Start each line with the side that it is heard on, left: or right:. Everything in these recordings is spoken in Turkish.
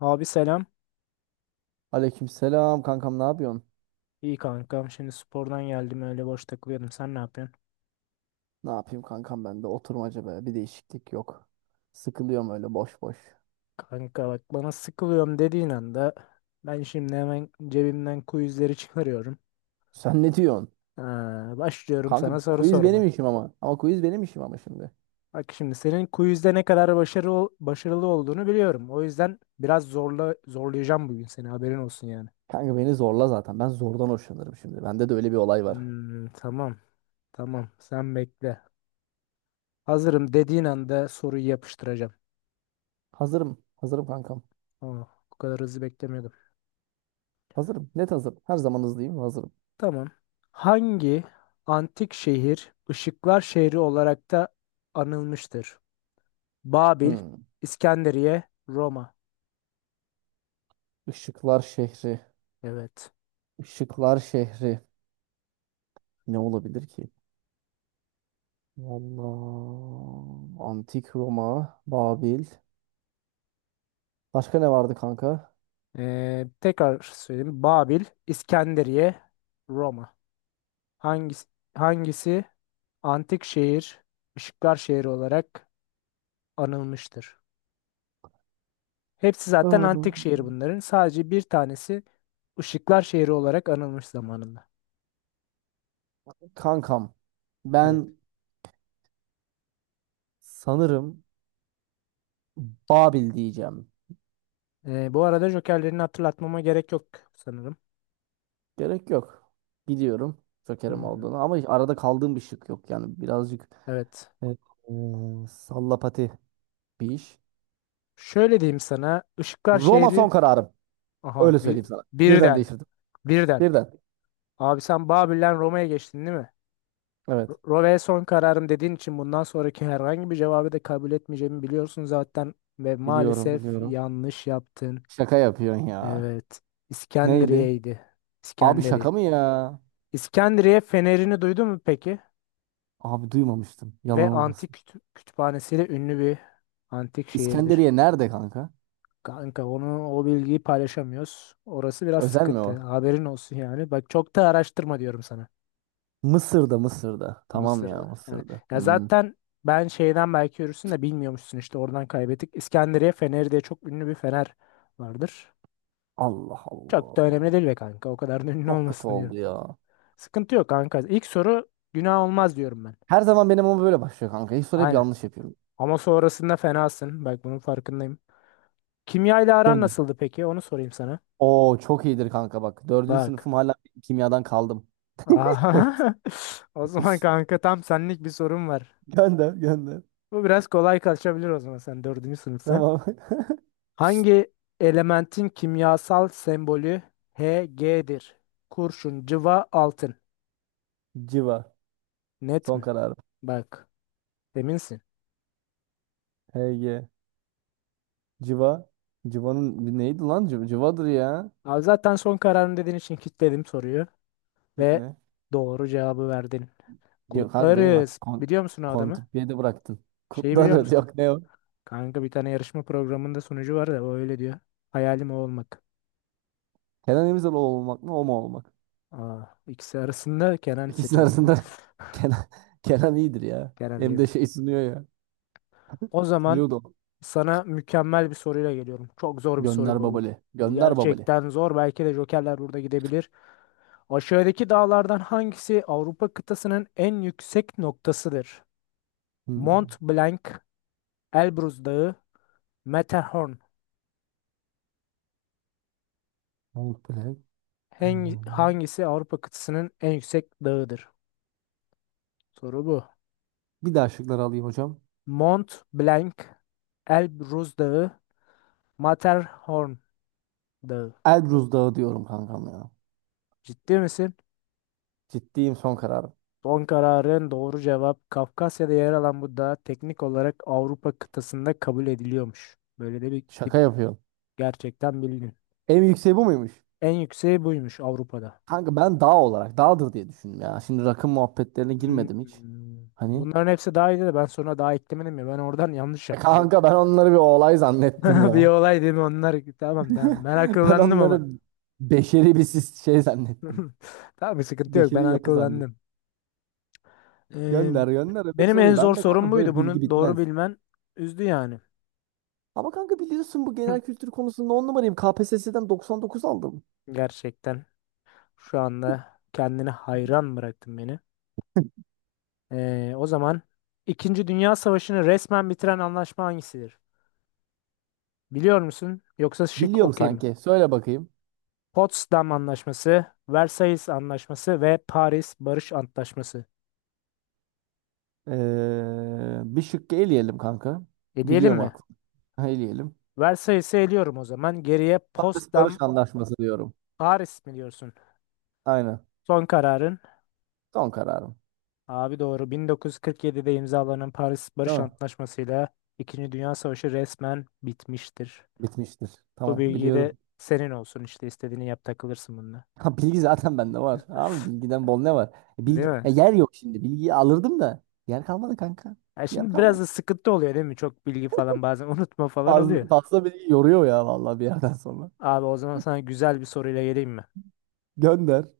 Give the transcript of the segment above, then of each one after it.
left: Abi selam.
right: Aleykümselam kankam, ne yapıyorsun?
left: İyi kankam. Şimdi spordan geldim, öyle boş takılıyordum. Sen ne yapıyorsun?
right: Ne yapayım kankam, ben de oturmaca be bir değişiklik yok. Sıkılıyorum öyle boş boş.
left: Kanka bak, bana sıkılıyorum dediğin anda ben şimdi hemen cebimden quizleri çıkarıyorum.
right: Sen ne diyorsun?
left: Ha, başlıyorum
right: Kanka
left: sana soru
right: quiz
left: sormaya.
right: benim işim ama. Ama quiz benim işim ama şimdi.
left: Bak şimdi senin quizde ne kadar başarılı olduğunu biliyorum. O yüzden biraz zorla zorlayacağım bugün seni, haberin olsun yani.
right: Kanka beni zorla zaten. Ben zordan hoşlanırım şimdi. Bende de öyle bir olay var.
left: Hmm, tamam, tamam, sen bekle. Hazırım dediğin anda soruyu yapıştıracağım.
right: Hazırım. Hazırım kankam.
left: Aa, bu kadar hızlı beklemiyordum.
right: Hazırım. Net hazırım. Her zaman hızlıyım. Hazırım.
left: Tamam. Hangi antik şehir ışıklar şehri olarak da anılmıştır? Babil,
right: Hmm.
left: İskenderiye, Roma.
right: Işıklar şehri.
left: Evet.
right: Işıklar şehri. Ne olabilir ki? Vallahi antik Roma, Babil. Başka ne vardı kanka?
left: Tekrar söyleyeyim. Babil, İskenderiye, Roma. Hangisi, hangisi antik şehir, ışıklar şehri olarak anılmıştır? Hepsi zaten antik şehir
right: Aa,
left: bunların. Sadece bir tanesi ışıklar şehri olarak anılmış zamanında.
right: kankam
left: Evet.
right: ben sanırım Babil diyeceğim.
left: Bu arada jokerlerini hatırlatmama gerek yok sanırım.
right: Gerek yok. Biliyorum Joker'im
left: Hmm.
right: olduğunu ama arada kaldığım bir şık yok, yani birazcık
left: Evet.
right: sallapati bir iş.
left: Şöyle diyeyim sana. Işıklar
right: Roma
left: şehri.
right: son kararım.
left: Aha,
right: Öyle söyleyeyim sana. Birden
left: birden.
right: değiştirdim.
left: Birden.
right: Birden.
left: Abi sen Babil'den Roma'ya geçtin, değil mi?
right: Evet.
left: Roma'ya son kararım dediğin için bundan sonraki herhangi bir cevabı da kabul etmeyeceğimi biliyorsun zaten. Ve
right: Biliyorum,
left: maalesef
right: biliyorum.
left: yanlış yaptın.
right: Şaka yapıyorsun ya.
left: Evet.
right: Neydi?
left: İskenderiye'ydi.
right: Abi
left: İskenderiye.
right: şaka mı ya?
left: İskenderiye fenerini duydun mu peki?
right: Abi duymamıştım.
left: Ve
right: Yalan
left: antik
right: olmasın.
left: kütüphanesiyle ünlü bir antik şehirdir.
right: İskenderiye nerede kanka?
left: Kanka o bilgiyi paylaşamıyoruz. Orası biraz
right: Özel mi
left: sıkıntı.
right: o?
left: Haberin olsun yani. Bak, çok da araştırma diyorum sana.
right: Mısır'da, Mısır'da. Tamam ya,
left: Mısır'da. Evet.
right: Mısır'da.
left: Ya
right: Hmm.
left: zaten ben şeyden belki yürürsün de bilmiyormuşsun, işte oradan kaybettik. İskenderiye Feneri diye çok ünlü bir fener vardır.
right: Allah
left: Çok da önemli
right: Allah.
left: değil be kanka. O kadar da ünlü
right: Çok kötü
left: olmasın diyorum.
right: oldu ya.
left: Sıkıntı yok kanka. İlk soru günah olmaz diyorum ben.
right: Her zaman benim ama böyle başlıyor kanka. Hiç soru hep
left: Aynen.
right: yanlış yapıyorum.
left: Ama sonrasında fenasın. Bak, bunun farkındayım. Kimya ile aran
right: Gönder.
left: nasıldı peki? Onu sorayım sana.
right: Oo çok iyidir kanka bak. Dördüncü
left: Bak.
right: sınıfım hala kimyadan kaldım.
left: Aha. O zaman kanka tam senlik bir sorum var.
right: Gönder gönder.
left: Bu biraz kolay kaçabilir, o zaman, sen dördüncü sınıfsın.
right: Tamam.
left: Hangi elementin kimyasal sembolü Hg'dir? Kurşun, cıva, altın.
right: Civa.
left: Net
right: Son
left: mi?
right: kararım.
left: Bak, eminsin.
right: HG. Civa. Civa'nın bir neydi lan? Civa, Civa'dır ya.
left: Abi zaten son kararın dediğin için kilitledim soruyu ve
right: Kitle.
left: doğru cevabı verdin.
right: Yok kanka, beni bak
left: Kutlarız. Biliyor musun o adamı?
right: kontrpiyede bıraktın.
left: Şeyi biliyor
right: Kutlarız.
left: musun?
right: Yok, ne o?
left: Kanka bir tane yarışma programında sunucu var da o öyle diyor. Hayalim o olmak.
right: Kenan İmirzalıoğlu olmak mı? O mu olmak?
left: Aa, ikisi arasında Kenan
right: İkisinin
left: seçerdim.
right: arasında Kenan, Kenan iyidir ya.
left: Kenan
right: Hem de
left: iyidir.
right: şey sunuyor ya.
left: O zaman
right: Sunuyordu o.
left: sana mükemmel bir soruyla geliyorum. Çok zor bir soru
right: Gönder
left: bu.
right: babali.
left: Bu
right: Gönder babali.
left: gerçekten zor. Belki de jokerler burada gidebilir. Aşağıdaki dağlardan hangisi Avrupa kıtasının en yüksek noktasıdır?
right: Hmm.
left: Mont Blanc, Elbrus Dağı, Matterhorn.
right: Mahmut Bülent.
left: Hangi,
right: Hmm.
left: hangisi Avrupa kıtasının en yüksek dağıdır? Soru bu.
right: Bir daha şıkları alayım hocam.
left: Mont Blanc, Elbrus Dağı, Matterhorn Dağı.
right: Elbruz Dağı diyorum kankam ya.
left: Ciddi misin?
right: Ciddiyim son kararım.
left: Son kararın doğru cevap. Kafkasya'da yer alan bu dağ teknik olarak Avrupa kıtasında kabul ediliyormuş. Böyle de bir tip,
right: Şaka yapıyorum.
left: gerçekten bildin.
right: En yükseği bu muymuş?
left: En yükseği buymuş Avrupa'da.
right: Kanka ben dağ olarak dağdır diye düşündüm ya. Şimdi rakım muhabbetlerine
left: Hmm.
right: girmedim hiç. Hani
left: Bunların hepsi daha iyiydi de ben sonra daha eklemedim ya, ben oradan yanlış yapmışım.
right: kanka ben onları bir olay zannettim
left: Bir
right: ya.
left: olay değil mi onlar? Tamam, tamam, ben
right: Ben
left: akıllandım ama.
right: onları beşeri bir şey zannettim.
left: Tamam, bir sıkıntı yok, ben
right: Beşeri yapı zannettim.
left: akıllandım. Ee,
right: Gönder gönder öbür
left: Benim en
right: soruyu.
left: zor
right: Ben de
left: sorum
right: kanka
left: buydu,
right: böyle bilgi
left: bunu doğru
right: bitmez.
left: bilmen üzdü yani
right: Ama kanka biliyorsun, bu genel kültür konusunda on numarayım. KPSS'den 99 aldım.
left: gerçekten. Şu anda kendine hayran bıraktın beni. O zaman, İkinci Dünya Savaşı'nı resmen bitiren anlaşma hangisidir? Biliyor musun? Yoksa şık
right: Biliyorum
left: okuyayım mı?
right: sanki. Söyle bakayım.
left: Potsdam Anlaşması, Versailles Anlaşması ve Paris Barış Antlaşması.
right: Bir şıkkı eleyelim kanka.
left: Eleyelim
right: Biliyorum
left: mi?
right: aklım. Eleyelim.
left: Versailles'i eliyorum o zaman. Geriye
right: Paris Barış
left: Potsdam,
right: Anlaşması diyorum.
left: Paris mi diyorsun?
right: Aynen.
left: Son kararın.
right: Son kararım.
left: Abi doğru. 1947'de imzalanan Paris
right: Değil
left: Barış
right: mi?
left: Antlaşması ile İkinci Dünya Savaşı resmen bitmiştir.
right: Bitmiştir.
left: Bu
right: Tamam,
left: bilgi de
right: biliyordum.
left: senin olsun, işte istediğini yap, takılırsın bununla.
right: Ha, bilgi zaten bende var. Abi bilgiden bol ne var?
left: Değil
right: Bilgi,
left: mi?
right: yer yok şimdi. Bilgiyi alırdım da yer kalmadı kanka.
left: Ya
right: Yer
left: şimdi biraz
right: kalmadı.
left: da sıkıntı oluyor değil mi? Çok bilgi falan, bazen unutma falan
right: Fazla,
left: oluyor.
right: fazla bilgi yoruyor ya vallahi bir yerden sonra.
left: Abi o zaman sana güzel bir soruyla geleyim mi?
right: Gönder.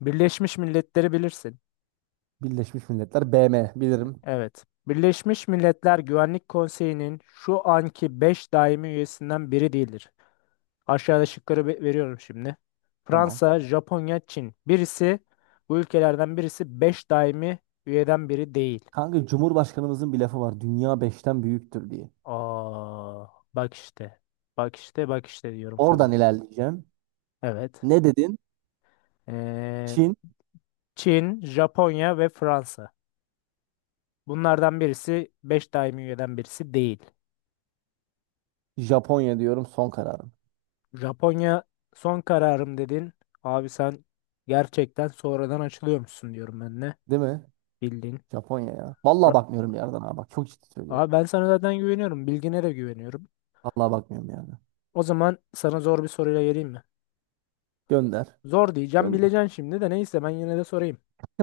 left: Birleşmiş Milletleri bilirsin.
right: Birleşmiş Milletler, BM bilirim.
left: Evet. Birleşmiş Milletler Güvenlik Konseyi'nin şu anki 5 daimi üyesinden biri değildir. Aşağıda şıkları veriyorum şimdi.
right: Tamam.
left: Fransa, Japonya, Çin. Bu ülkelerden birisi 5 daimi üyeden biri değil.
right: Kanka Cumhurbaşkanımızın bir lafı var. Dünya beşten büyüktür diye.
left: Aa, bak işte. Bak işte, bak işte diyorum
right: Oradan
left: sana.
right: ilerleyeceğim.
left: Evet.
right: Ne dedin?
left: Ee,
right: Çin,
left: Çin, Japonya ve Fransa. Bunlardan birisi 5 daimi üyeden birisi değil.
right: Japonya diyorum son kararım.
left: Japonya son kararım dedin. Abi sen gerçekten sonradan açılıyormuşsun diyorum ben de.
right: Değil mi?
left: Bildiğin.
right: Japonya ya. Vallahi
left: Ra-
right: bakmıyorum bir yerden, ha bak. Çok ciddi söylüyorum.
left: Abi ben sana zaten güveniyorum. Bilgine de güveniyorum.
right: Vallahi bakmıyorum yani.
left: O zaman sana zor bir soruyla geleyim mi?
right: Gönder.
left: Zor diyeceğim,
right: Gönder.
left: bileceksin şimdi de, neyse ben yine de sorayım.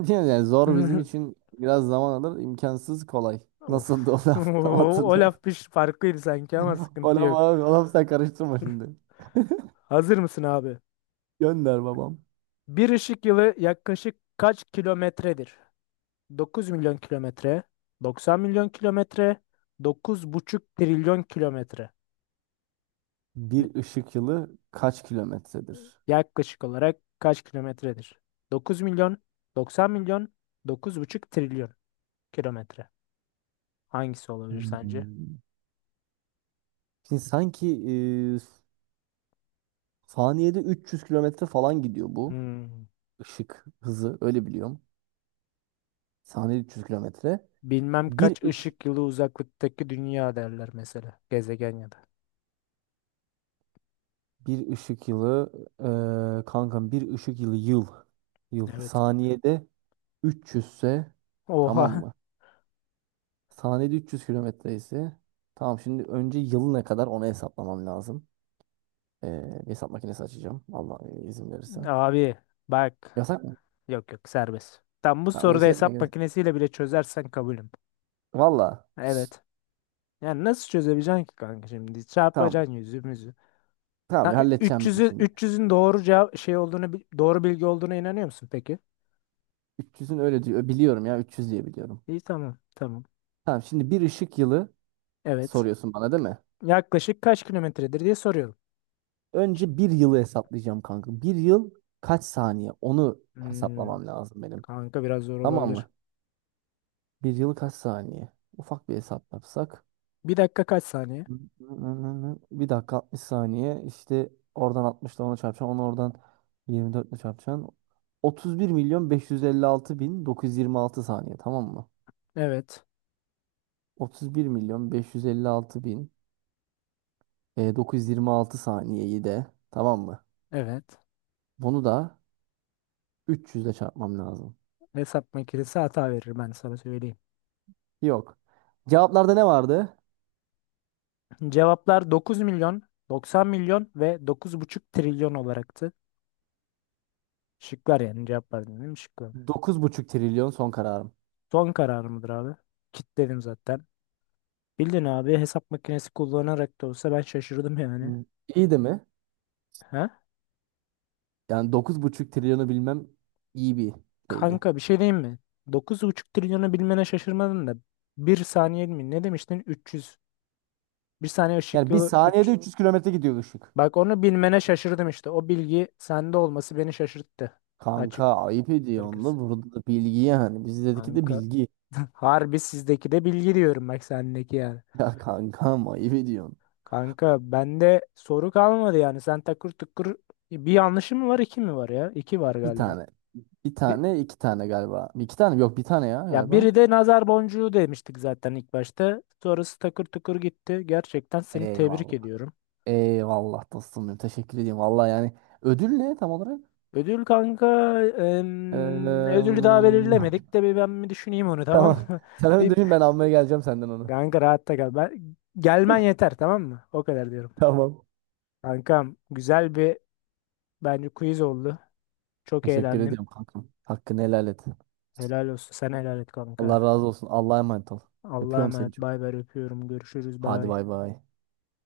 right: Yani zor bizim için biraz zaman alır. İmkansız kolay.
left: Of.
right: Nasıldı o
left: O,
right: laf? Tam
left: o
right: hatırlıyorum.
left: laf farklıydı sanki, ama
right: O
left: sıkıntı
right: laf
left: yok.
right: abi. O laf sen karıştırma şimdi.
left: Hazır mısın abi?
right: Gönder babam.
left: Bir ışık yılı yaklaşık kaç kilometredir? 9 milyon kilometre, 90 milyon kilometre, dokuz buçuk trilyon kilometre. Ne-
right: Bir ışık yılı kaç kilometredir?
left: Yaklaşık olarak kaç kilometredir? 9 milyon, 90 milyon, dokuz buçuk trilyon kilometre. Hangisi olabilir sence?
right: Hmm. Şimdi sanki e, saniyede 300 kilometre falan gidiyor bu
left: Hmm.
right: ışık hızı, öyle biliyorum. Saniyede 300 kilometre.
left: Bilmem
right: Bir
left: kaç
right: ış
left: ışık yılı uzaklıktaki dünya derler mesela. Gezegen ya da.
right: bir ışık yılı, kankam bir ışık yılı, yıl
left: Evet.
right: saniyede 300 ise, tamam
left: Oha.
right: mı? Saniyede 300 kilometre ise, tamam, şimdi önce yıl ne kadar onu hesaplamam lazım. E, Hesap makinesi açacağım, Allah izin verirse.
left: Abi bak,
right: Yasak mı?
left: yok yok, serbest. Tam bu
right: Tamam
left: soruda
right: şey yapma
left: hesap
right: gerek.
left: makinesiyle bile çözersen kabulüm.
right: Valla.
left: Evet. Yani nasıl çözebileceksin ki kanka şimdi?
right: Tamam.
left: Çarpacaksın yüzümüzü.
right: Tamam,
left: Ha,
right: halledeceğim ben şimdi.
left: 300'ün doğru cevap şey olduğunu doğru bilgi olduğuna inanıyor musun peki?
right: 300'ün öyle diyor. Biliyorum ya, 300 diye biliyorum.
left: İyi, tamam, tamam.
right: Tamam şimdi, bir ışık yılı
left: Evet.
right: soruyorsun bana değil mi?
left: Yaklaşık kaç kilometredir diye soruyorum.
right: Önce bir yılı hesaplayacağım kanka. Bir yıl kaç saniye? Onu
left: Hmm,
right: hesaplamam lazım benim.
left: kanka biraz zor
right: Tamam
left: olabilir.
right: mı? Bir yıl kaç saniye? Ufak bir hesap yapsak.
left: Bir dakika kaç saniye?
right: Bir dakika 60 saniye. İşte oradan 60 ile ona çarpacaksın. Onu oradan 24 ile çarpacaksın. 31 milyon 556 bin 926 saniye, tamam mı?
left: Evet.
right: 31 milyon beş yüz elli altı bin, 926 saniyeyi de, tamam mı?
left: Evet.
right: Bunu da 300 ile çarpmam lazım.
left: Hesap makinesi hata verir, ben sana söyleyeyim.
right: Yok. Cevaplarda ne vardı?
left: Cevaplar 9 milyon, 90 milyon ve dokuz buçuk trilyon olaraktı. Şıklar yani, cevaplar dedim, şıklar.
right: 9,5 trilyon son kararım.
left: Son karar mıdır abi? Kitledim zaten. Bildin abi, hesap makinesi kullanarak da olsa ben şaşırdım yani.
right: Hmm. İyi de mi?
left: Ha?
right: Yani 9,5 trilyonu bilmem iyi bir şeydi.
left: Kanka bir şey diyeyim mi? Dokuz buçuk trilyonu bilmene şaşırmadın da. Bir saniye mi? Ne demiştin? 300. Bir saniye ışık
right: Yani bir
left: yılı
right: saniyede
left: 3.
right: 300 kilometre gidiyor ışık.
left: Bak, onu bilmene şaşırdım işte. O bilgi sende olması beni şaşırttı. Açık
right: Kanka ayıp ediyorsun da,
left: gerekirse.
right: burada da bilgi yani. Bizdeki de
left: Kanka,
right: bilgi.
left: harbi sizdeki de bilgi diyorum bak, sendeki yani.
right: Ya kankam, ayıp ediyorsun.
left: Kanka bende soru kalmadı yani. Sen takır tukur. Bir yanlışım mı var, iki mi var ya? İki var
right: Bir
left: galiba.
right: tane. Bir
left: Bir,
right: tane, iki tane galiba. İki tane mi? Yok, bir tane ya
left: ya biri
right: galiba.
left: de nazar boncuğu demiştik zaten ilk başta. Sonrası takır tukur gitti. Gerçekten seni tebrik
right: Eyvallah.
left: ediyorum.
right: Eyvallah dostum benim. Teşekkür ediyorum. Vallahi yani, ödül ne tam olarak?
left: Ödül kanka,
right: Eee,
left: ödülü daha belirlemedik de bir ben bir düşüneyim onu, tamam
right: tamam.
left: mı?
right: Sen onu
left: Bir
right: düşün, ben almaya geleceğim senden onu.
left: kanka, rahatta kal. Gelmen yeter, tamam mı? O kadar diyorum.
right: Tamam.
left: Kankam, güzel bir bence quiz oldu. Çok
right: Teşekkür
left: eğlendim.
right: ediyorum kankam. Hakkını helal et.
left: Helal olsun. Sen helal et kanka.
right: Allah razı olsun. Allah'a emanet ol.
left: Allah'a
right: Öpüyorum seni
left: emanet. Bay
right: çok.
left: bay, öpüyorum. Görüşürüz.
right: Hadi
left: Bay.
right: bay bay.